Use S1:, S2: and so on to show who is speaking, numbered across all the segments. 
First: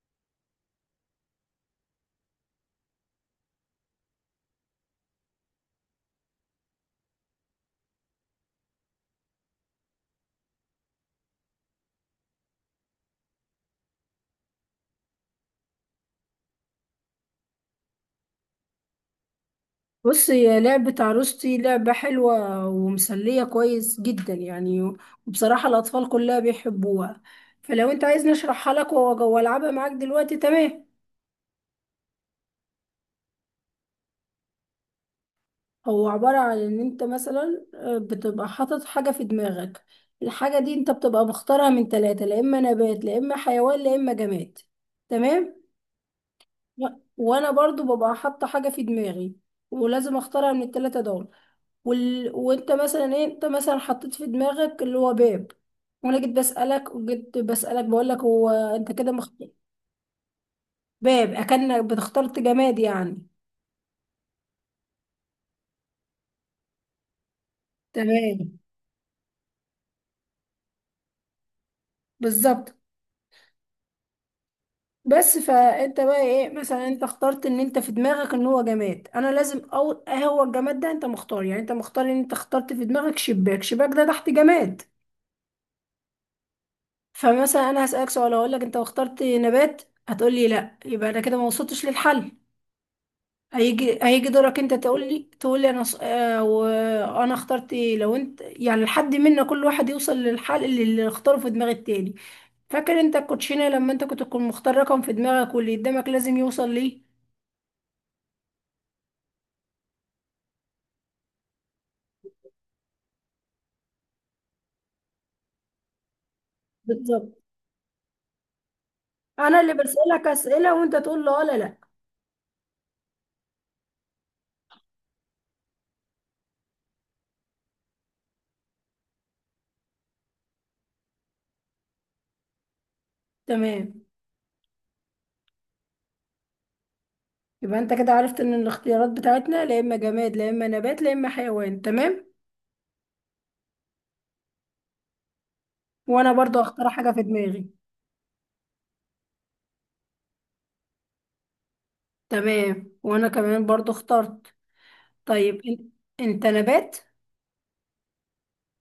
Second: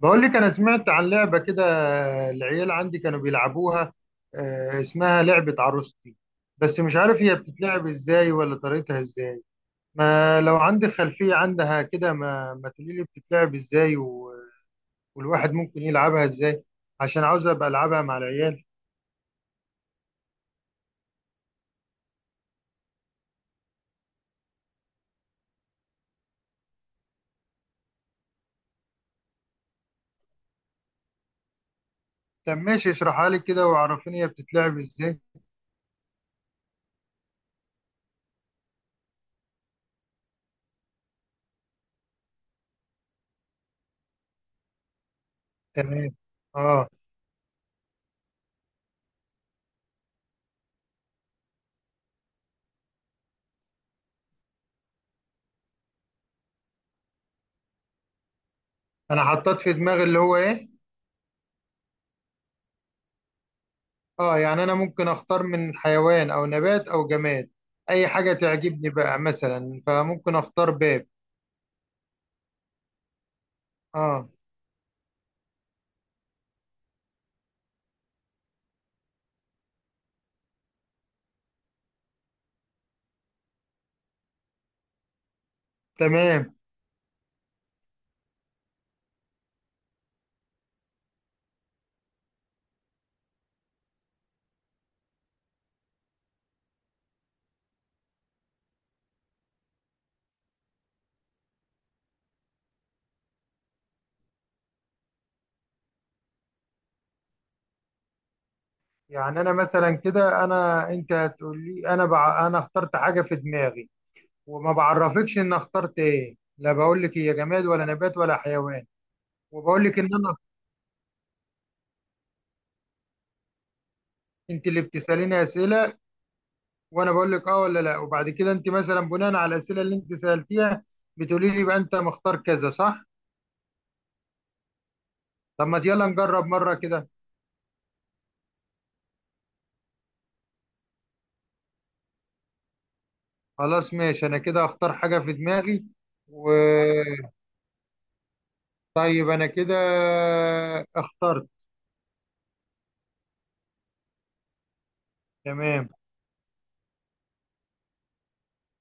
S1: بقول لك انا سمعت عن لعبه كده. العيال عندي كانوا بيلعبوها. آه، اسمها لعبه عروستي. بس مش عارف هي بتتلعب ازاي ولا طريقتها ازاي. ما لو عندك خلفيه عنها كده ما تقولي لي بتتلعب ازاي والواحد ممكن يلعبها ازاي، عشان عاوز ابقى العبها مع العيال.
S2: بص هي لعبة عروستي لعبة حلوة ومسلية كويس جدا يعني، وبصراحة الأطفال كلها بيحبوها. فلو أنت عايز نشرحها لك وألعبها معاك دلوقتي تمام.
S1: طب ماشي اشرحها لي كده وعرفيني هي بتتلعب ازاي.
S2: هو عبارة عن إن أنت مثلا بتبقى حاطط حاجة في دماغك. الحاجة دي أنت بتبقى مختارها من ثلاثة، لا إما نبات لا إما حيوان لا إما جماد. تمام.
S1: تمام.
S2: و-
S1: اه.
S2: وأنا برضو ببقى حاطة حاجة في دماغي ولازم أختارها من الثلاثة دول. وانت مثلا ايه، انت مثلا حطيت في دماغك اللي هو باب، وانا جيت بسألك وجيت بسألك بقول لك هو انت كده
S1: انا
S2: مختار
S1: حطيت في دماغي اللي هو ايه؟
S2: باب، اكنك بتخترت جماد يعني.
S1: اه، يعني انا ممكن اختار من حيوان او نبات او جماد، اي حاجه
S2: تمام
S1: تعجبني بقى مثلا فممكن اختار باب.
S2: بالظبط.
S1: اه.
S2: بس فانت بقى ايه، مثلا انت اخترت ان انت في دماغك ان هو جماد، انا لازم او هو الجماد ده انت مختار، يعني انت مختار ان انت اخترت في دماغك شباك، شباك ده تحت جماد.
S1: تمام.
S2: فمثلا انا هسألك سؤال، اقول لك انت اخترت نبات، هتقول لي لا، يبقى انا كده ما وصلتش للحل. هيجي دورك، انت تقول لي انا ص... آه وانا اخترت ايه، لو انت يعني لحد منا كل واحد يوصل للحل اللي اختاره في دماغ التاني. فاكر انت الكوتشينه لما انت كنت تكون مختار رقم في دماغك واللي قدامك لازم يوصل ليه.
S1: يعني انا مثلا كده انت هتقول لي انا اخترت حاجه في دماغي، وما بعرفكش ان اخترت ايه، لا بقول لك
S2: بالظبط.
S1: هي جماد ولا نبات ولا حيوان.
S2: انا اللي
S1: وبقول لك ان
S2: بسألك
S1: انا.
S2: اسئله وانت تقول لي اه، لا لا.
S1: انت اللي بتساليني اسئله، وانا بقول لك اه ولا لا، وبعد كده انت مثلا بناء على الاسئله اللي انت سالتيها بتقولي لي بقى انت مختار كذا صح؟
S2: تمام.
S1: طب ما يلا نجرب مره كده.
S2: يبقى انت كده عرفت ان الاختيارات بتاعتنا لا اما جماد لا اما نبات لا اما حيوان. تمام.
S1: خلاص ماشي انا كده اختار حاجة في دماغي.
S2: وانا
S1: و
S2: برضو اختار حاجه في دماغي.
S1: طيب انا كده اخترت.
S2: تمام، وانا كمان برضو اخترت. طيب انت
S1: تمام.
S2: انت نبات؟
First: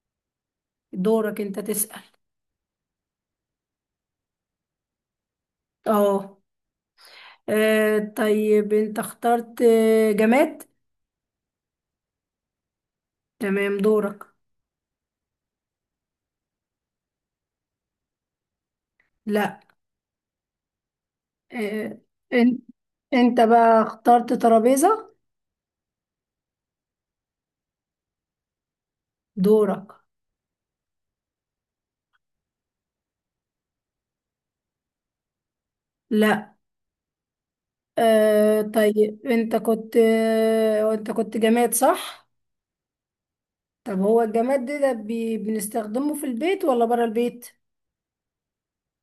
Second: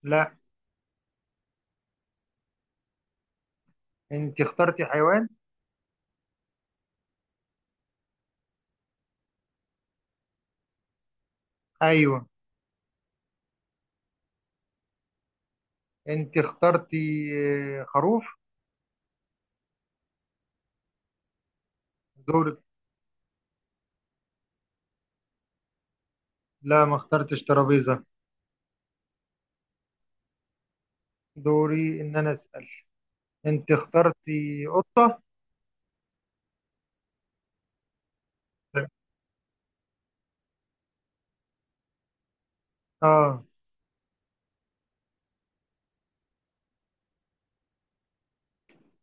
S1: لا.
S2: دورك انت تسأل.
S1: انت اخترتي حيوان.
S2: اه. طيب انت اخترت جماد؟
S1: ايوه.
S2: تمام دورك.
S1: انت اخترتي خروف.
S2: لا. آه، آه، ان-
S1: دورك.
S2: انت بقى اخترت ترابيزة؟
S1: لا ما اخترتش ترابيزة.
S2: دورك.
S1: دوري ان انا اسأل. انت اخترتي قطة.
S2: لا.
S1: لا.
S2: طيب انت كنت، انت كنت جماد صح؟
S1: اه.
S2: طب هو الجماد ده بنستخدمه في البيت ولا برا البيت؟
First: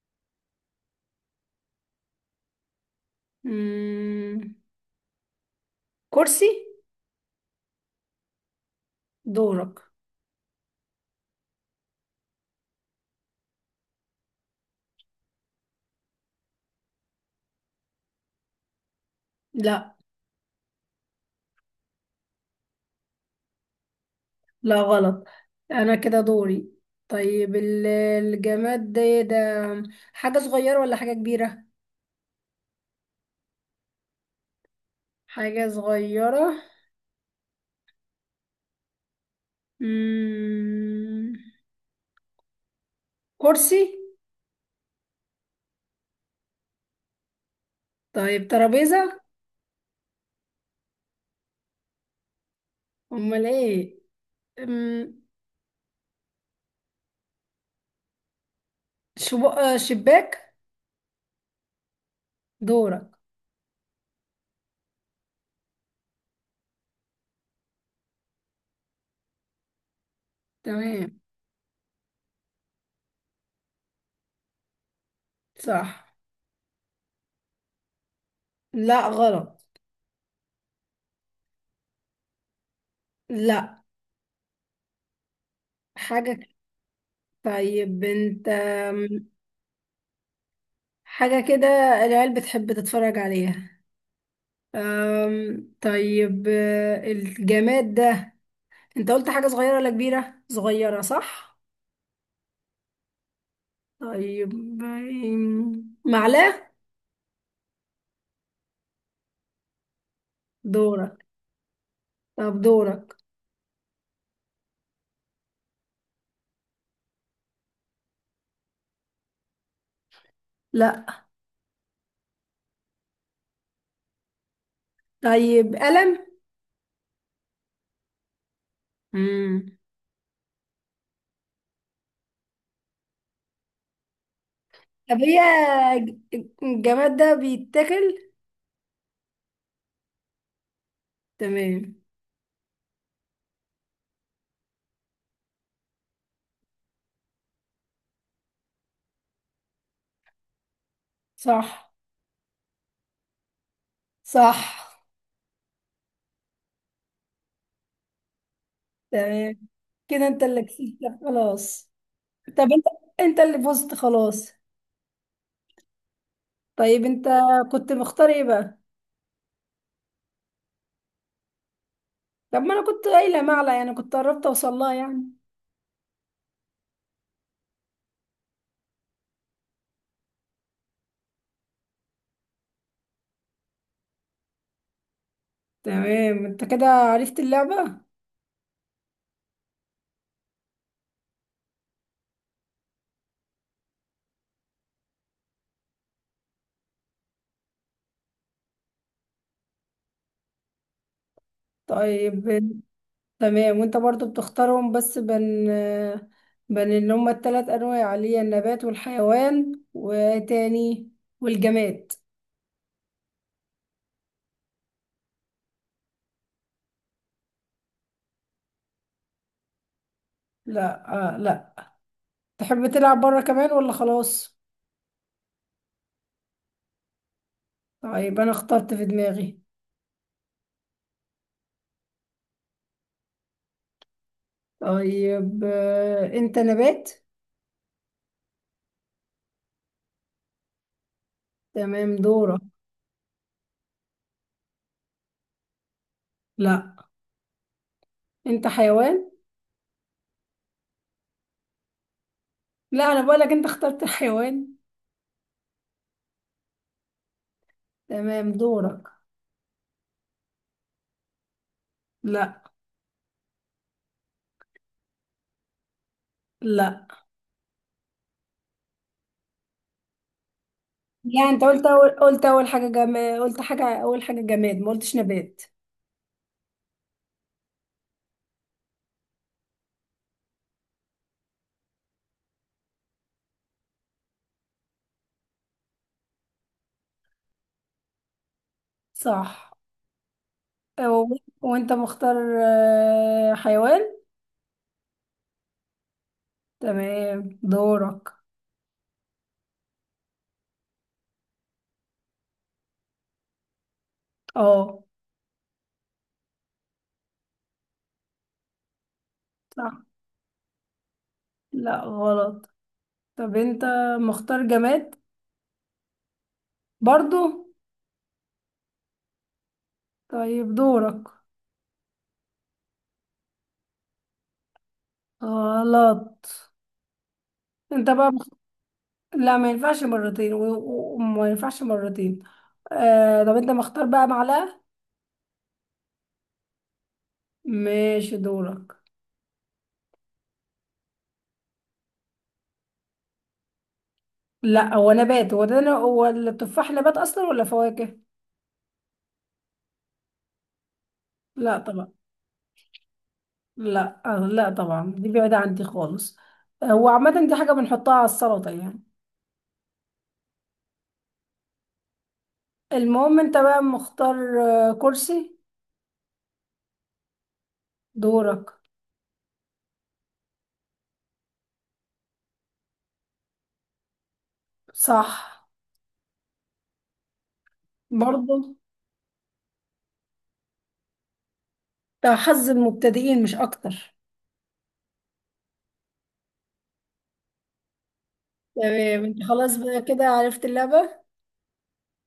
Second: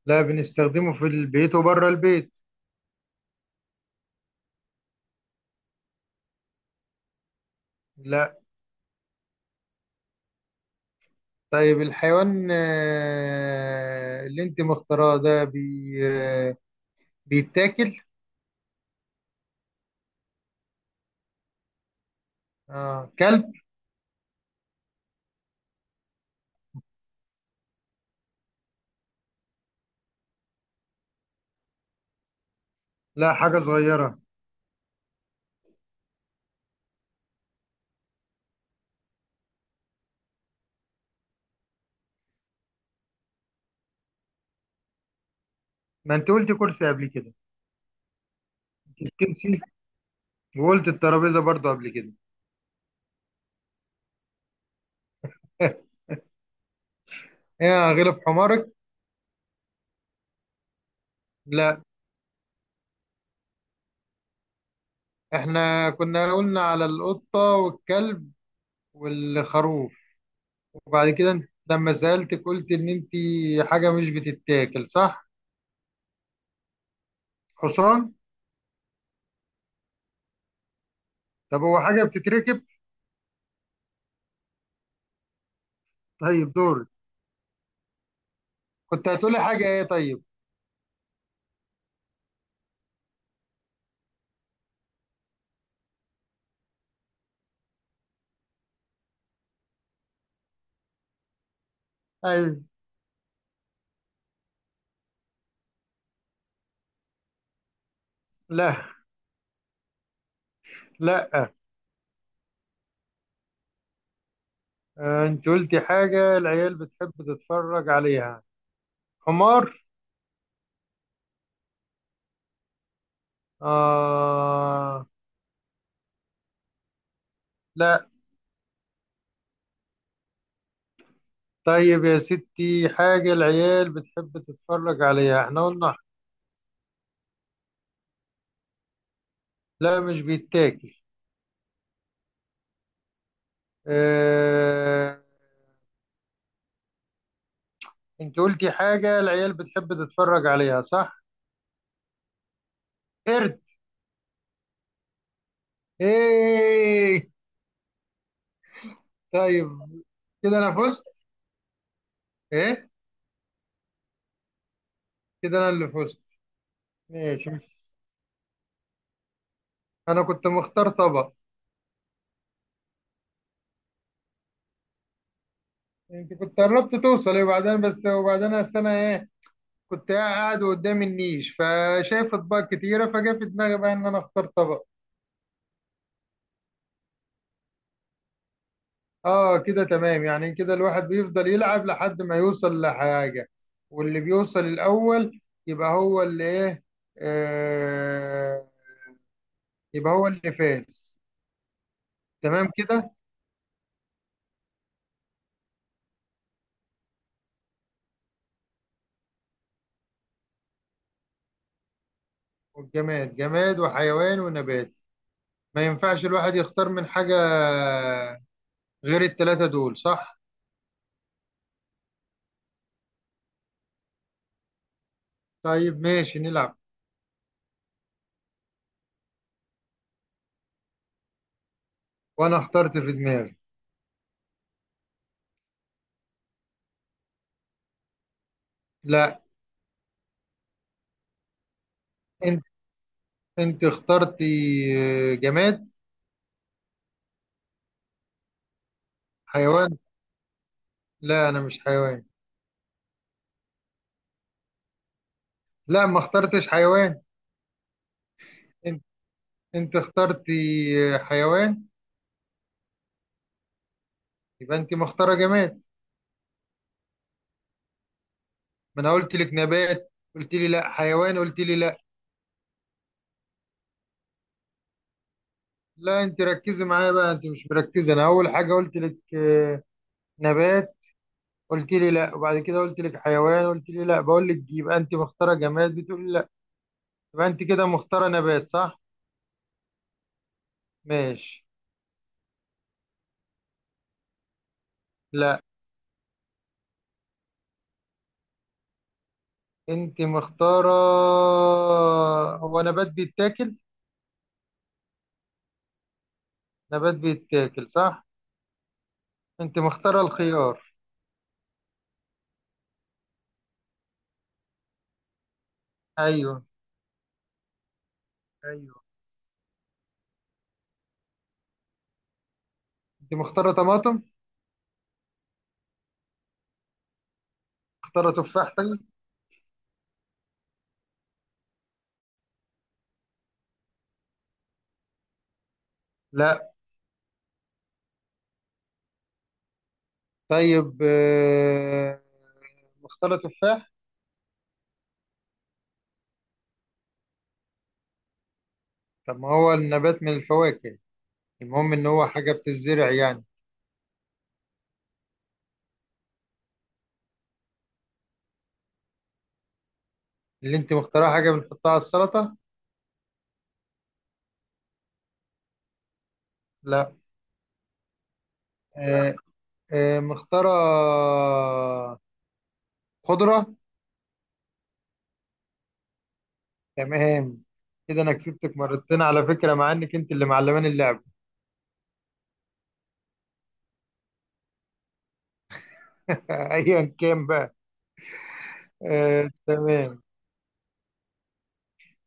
S1: لا، بنستخدمه في البيت وبره البيت.
S2: مم. كرسي؟
S1: لا.
S2: دورك.
S1: طيب الحيوان اللي انت مختاراه ده آه، بيتاكل؟
S2: لا.
S1: اه كلب.
S2: لا غلط. انا كده دوري. طيب الجماد ده إيه ده؟ حاجة صغيرة ولا حاجة كبيرة؟
S1: لا. حاجة صغيرة.
S2: حاجة صغيرة. مم... كرسي؟
S1: ما انت قلت كرسي قبل كده.
S2: طيب
S1: انت
S2: ترابيزة؟
S1: الكرسي، وقلت الترابيزة برضو قبل كده.
S2: امال ايه؟ مم...
S1: يا غلب حمارك.
S2: شب... آه، شباك؟
S1: لا.
S2: دورك.
S1: احنا كنا قلنا على القطة والكلب والخروف. وبعد
S2: تمام
S1: كده انت لما سألتك قلت ان انت حاجة مش بتتاكل صح؟
S2: صح.
S1: حصان.
S2: لا غلط.
S1: طب هو حاجة بتتركب؟
S2: لا حاجة
S1: طيب دور.
S2: طيب انت،
S1: كنت هتقولي حاجة ايه طيب؟
S2: حاجة كده العيال بتحب تتفرج عليها. طيب الجماد ده، انت قلت حاجة صغيرة ولا كبيرة؟ صغيرة صح؟
S1: ايوه.
S2: طيب معلقة؟
S1: لا.
S2: دورك.
S1: لا.
S2: طب دورك.
S1: اه، انت قلتي حاجة العيال بتحب تتفرج عليها. حمار.
S2: لا.
S1: آه.
S2: طيب قلم؟
S1: لا.
S2: امم
S1: طيب يا ستي حاجة العيال بتحب تتفرج
S2: طب هي
S1: عليها احنا قلنا.
S2: ج- الجماد ده بيتاكل؟
S1: لا مش بيتاكل.
S2: تمام.
S1: اه... انت قلتي حاجة العيال بتحب تتفرج عليها صح؟
S2: صح.
S1: قرد.
S2: صح
S1: ايه.
S2: تمام.
S1: طيب.
S2: كده انت
S1: كده
S2: اللي
S1: انا فزت.
S2: كسبت خلاص. طب انت
S1: ايه.
S2: انت اللي فزت خلاص.
S1: كده انا اللي فزت.
S2: طيب انت
S1: ماشي. مش
S2: كنت مختار ايه بقى؟
S1: انا كنت مختار طبق.
S2: طب ما انا كنت قايلة معلقة يعني، كنت قربت اوصل لها يعني.
S1: انت كنت قربت توصلي وبعدين بس وبعدين أصل انا ايه، كنت قاعد قدام النيش فشايف اطباق كتيرة فجا في دماغي بقى ان انا اختار طبق.
S2: تمام. انت كده عرفت اللعبة؟
S1: اه كده تمام، يعني كده الواحد بيفضل يلعب لحد ما يوصل لحاجة، واللي بيوصل الأول يبقى هو اللي ايه، آه يبقى هو اللي فاز.
S2: طيب
S1: تمام كده.
S2: تمام. وانت برضو بتختارهم بس بين اللي هما التلات انواع اللي هي النبات والحيوان والجماد.
S1: والجماد جماد وحيوان ونبات. ما ينفعش الواحد يختار من حاجة غير التلاتة دول صح؟
S2: لا، آه، لا. تحب تلعب بره كمان ولا خلاص؟
S1: طيب ماشي نلعب.
S2: طيب انا اخترت في دماغي.
S1: وانا اخترت في دماغي.
S2: طيب انت نبات؟
S1: لا.
S2: تمام دورك.
S1: انت انت اخترتي جماد.
S2: لا، انت حيوان.
S1: حيوان. لا انا مش حيوان.
S2: لا انا بقولك انت اخترت الحيوان.
S1: لا ما اخترتش حيوان.
S2: تمام دورك.
S1: انت اخترتي حيوان.
S2: لا
S1: يبقى انت مختاره جماد.
S2: لا
S1: ما انا قلت لك نبات قلت لي لا، حيوان
S2: لا.
S1: قلت
S2: انت
S1: لي لا.
S2: قلت اول حاجة جماد، قلت حاجة اول حاجة جماد، ما قلتش نبات.
S1: لا انت ركزي معايا بقى، انت مش مركزه، انا اول حاجه قلت لك نبات، قلت لي لا، وبعد كده قلت لك حيوان قلت لي لا، بقول لك يبقى انت مختاره جماد بتقولي لا. يبقى انت كده مختاره نبات صح؟
S2: صح.
S1: ماشي.
S2: وانت مختار حيوان؟
S1: لا.
S2: تمام دورك.
S1: انت مختاره. هو نبات بيتاكل؟
S2: اه.
S1: نبات بيتاكل صح. انت
S2: صح.
S1: مختاره الخيار.
S2: لا غلط. طب انت مختار جماد
S1: ايوه.
S2: برضو؟
S1: ايوه.
S2: طيب دورك.
S1: انت مختاره طماطم.
S2: غلط. انت بقى
S1: مختارة تفاحتي.
S2: لا ما ينفعش مرتين، وما ينفعش مرتين. طب انت مختار بقى معلقة؟
S1: لا.
S2: ماشي دورك.
S1: طيب مختارة تفاح.
S2: لا هو نبات، هو ده، هو التفاح نبات اصلا ولا فواكه؟
S1: طب ما هو النبات من الفواكه.
S2: لا
S1: المهم ان
S2: طبعا.
S1: هو حاجة بتزرع يعني.
S2: لا، لا طبعا، دي بعيدة عندي خالص. هو عامة دي حاجة بنحطها على السلطة يعني.
S1: اللي انت مختارها حاجة بنحطها على السلطة.
S2: المهم انت بقى مختار كرسي؟
S1: لا.
S2: دورك.
S1: آه، مختارة خضرة.
S2: صح
S1: تمام. كده انا
S2: برضو.
S1: كسبتك مرتين على فكرة مع انك انت اللي معلمان اللعب.
S2: ده حظ المبتدئين مش اكتر.
S1: ايا كان بقى.
S2: تمام انت
S1: آه،
S2: خلاص بقى
S1: تمام.
S2: كده عرفت اللعبة.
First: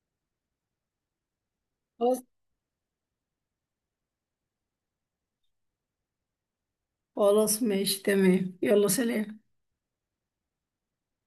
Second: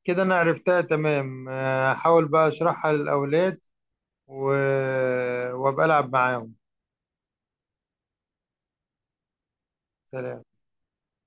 S1: كده انا عرفتها تمام،
S2: خلاص.
S1: هحاول بقى اشرحها للاولاد. و... وابقى العب معاهم.
S2: خلاص ماشي تمام، يلا سلام.
S1: سلام.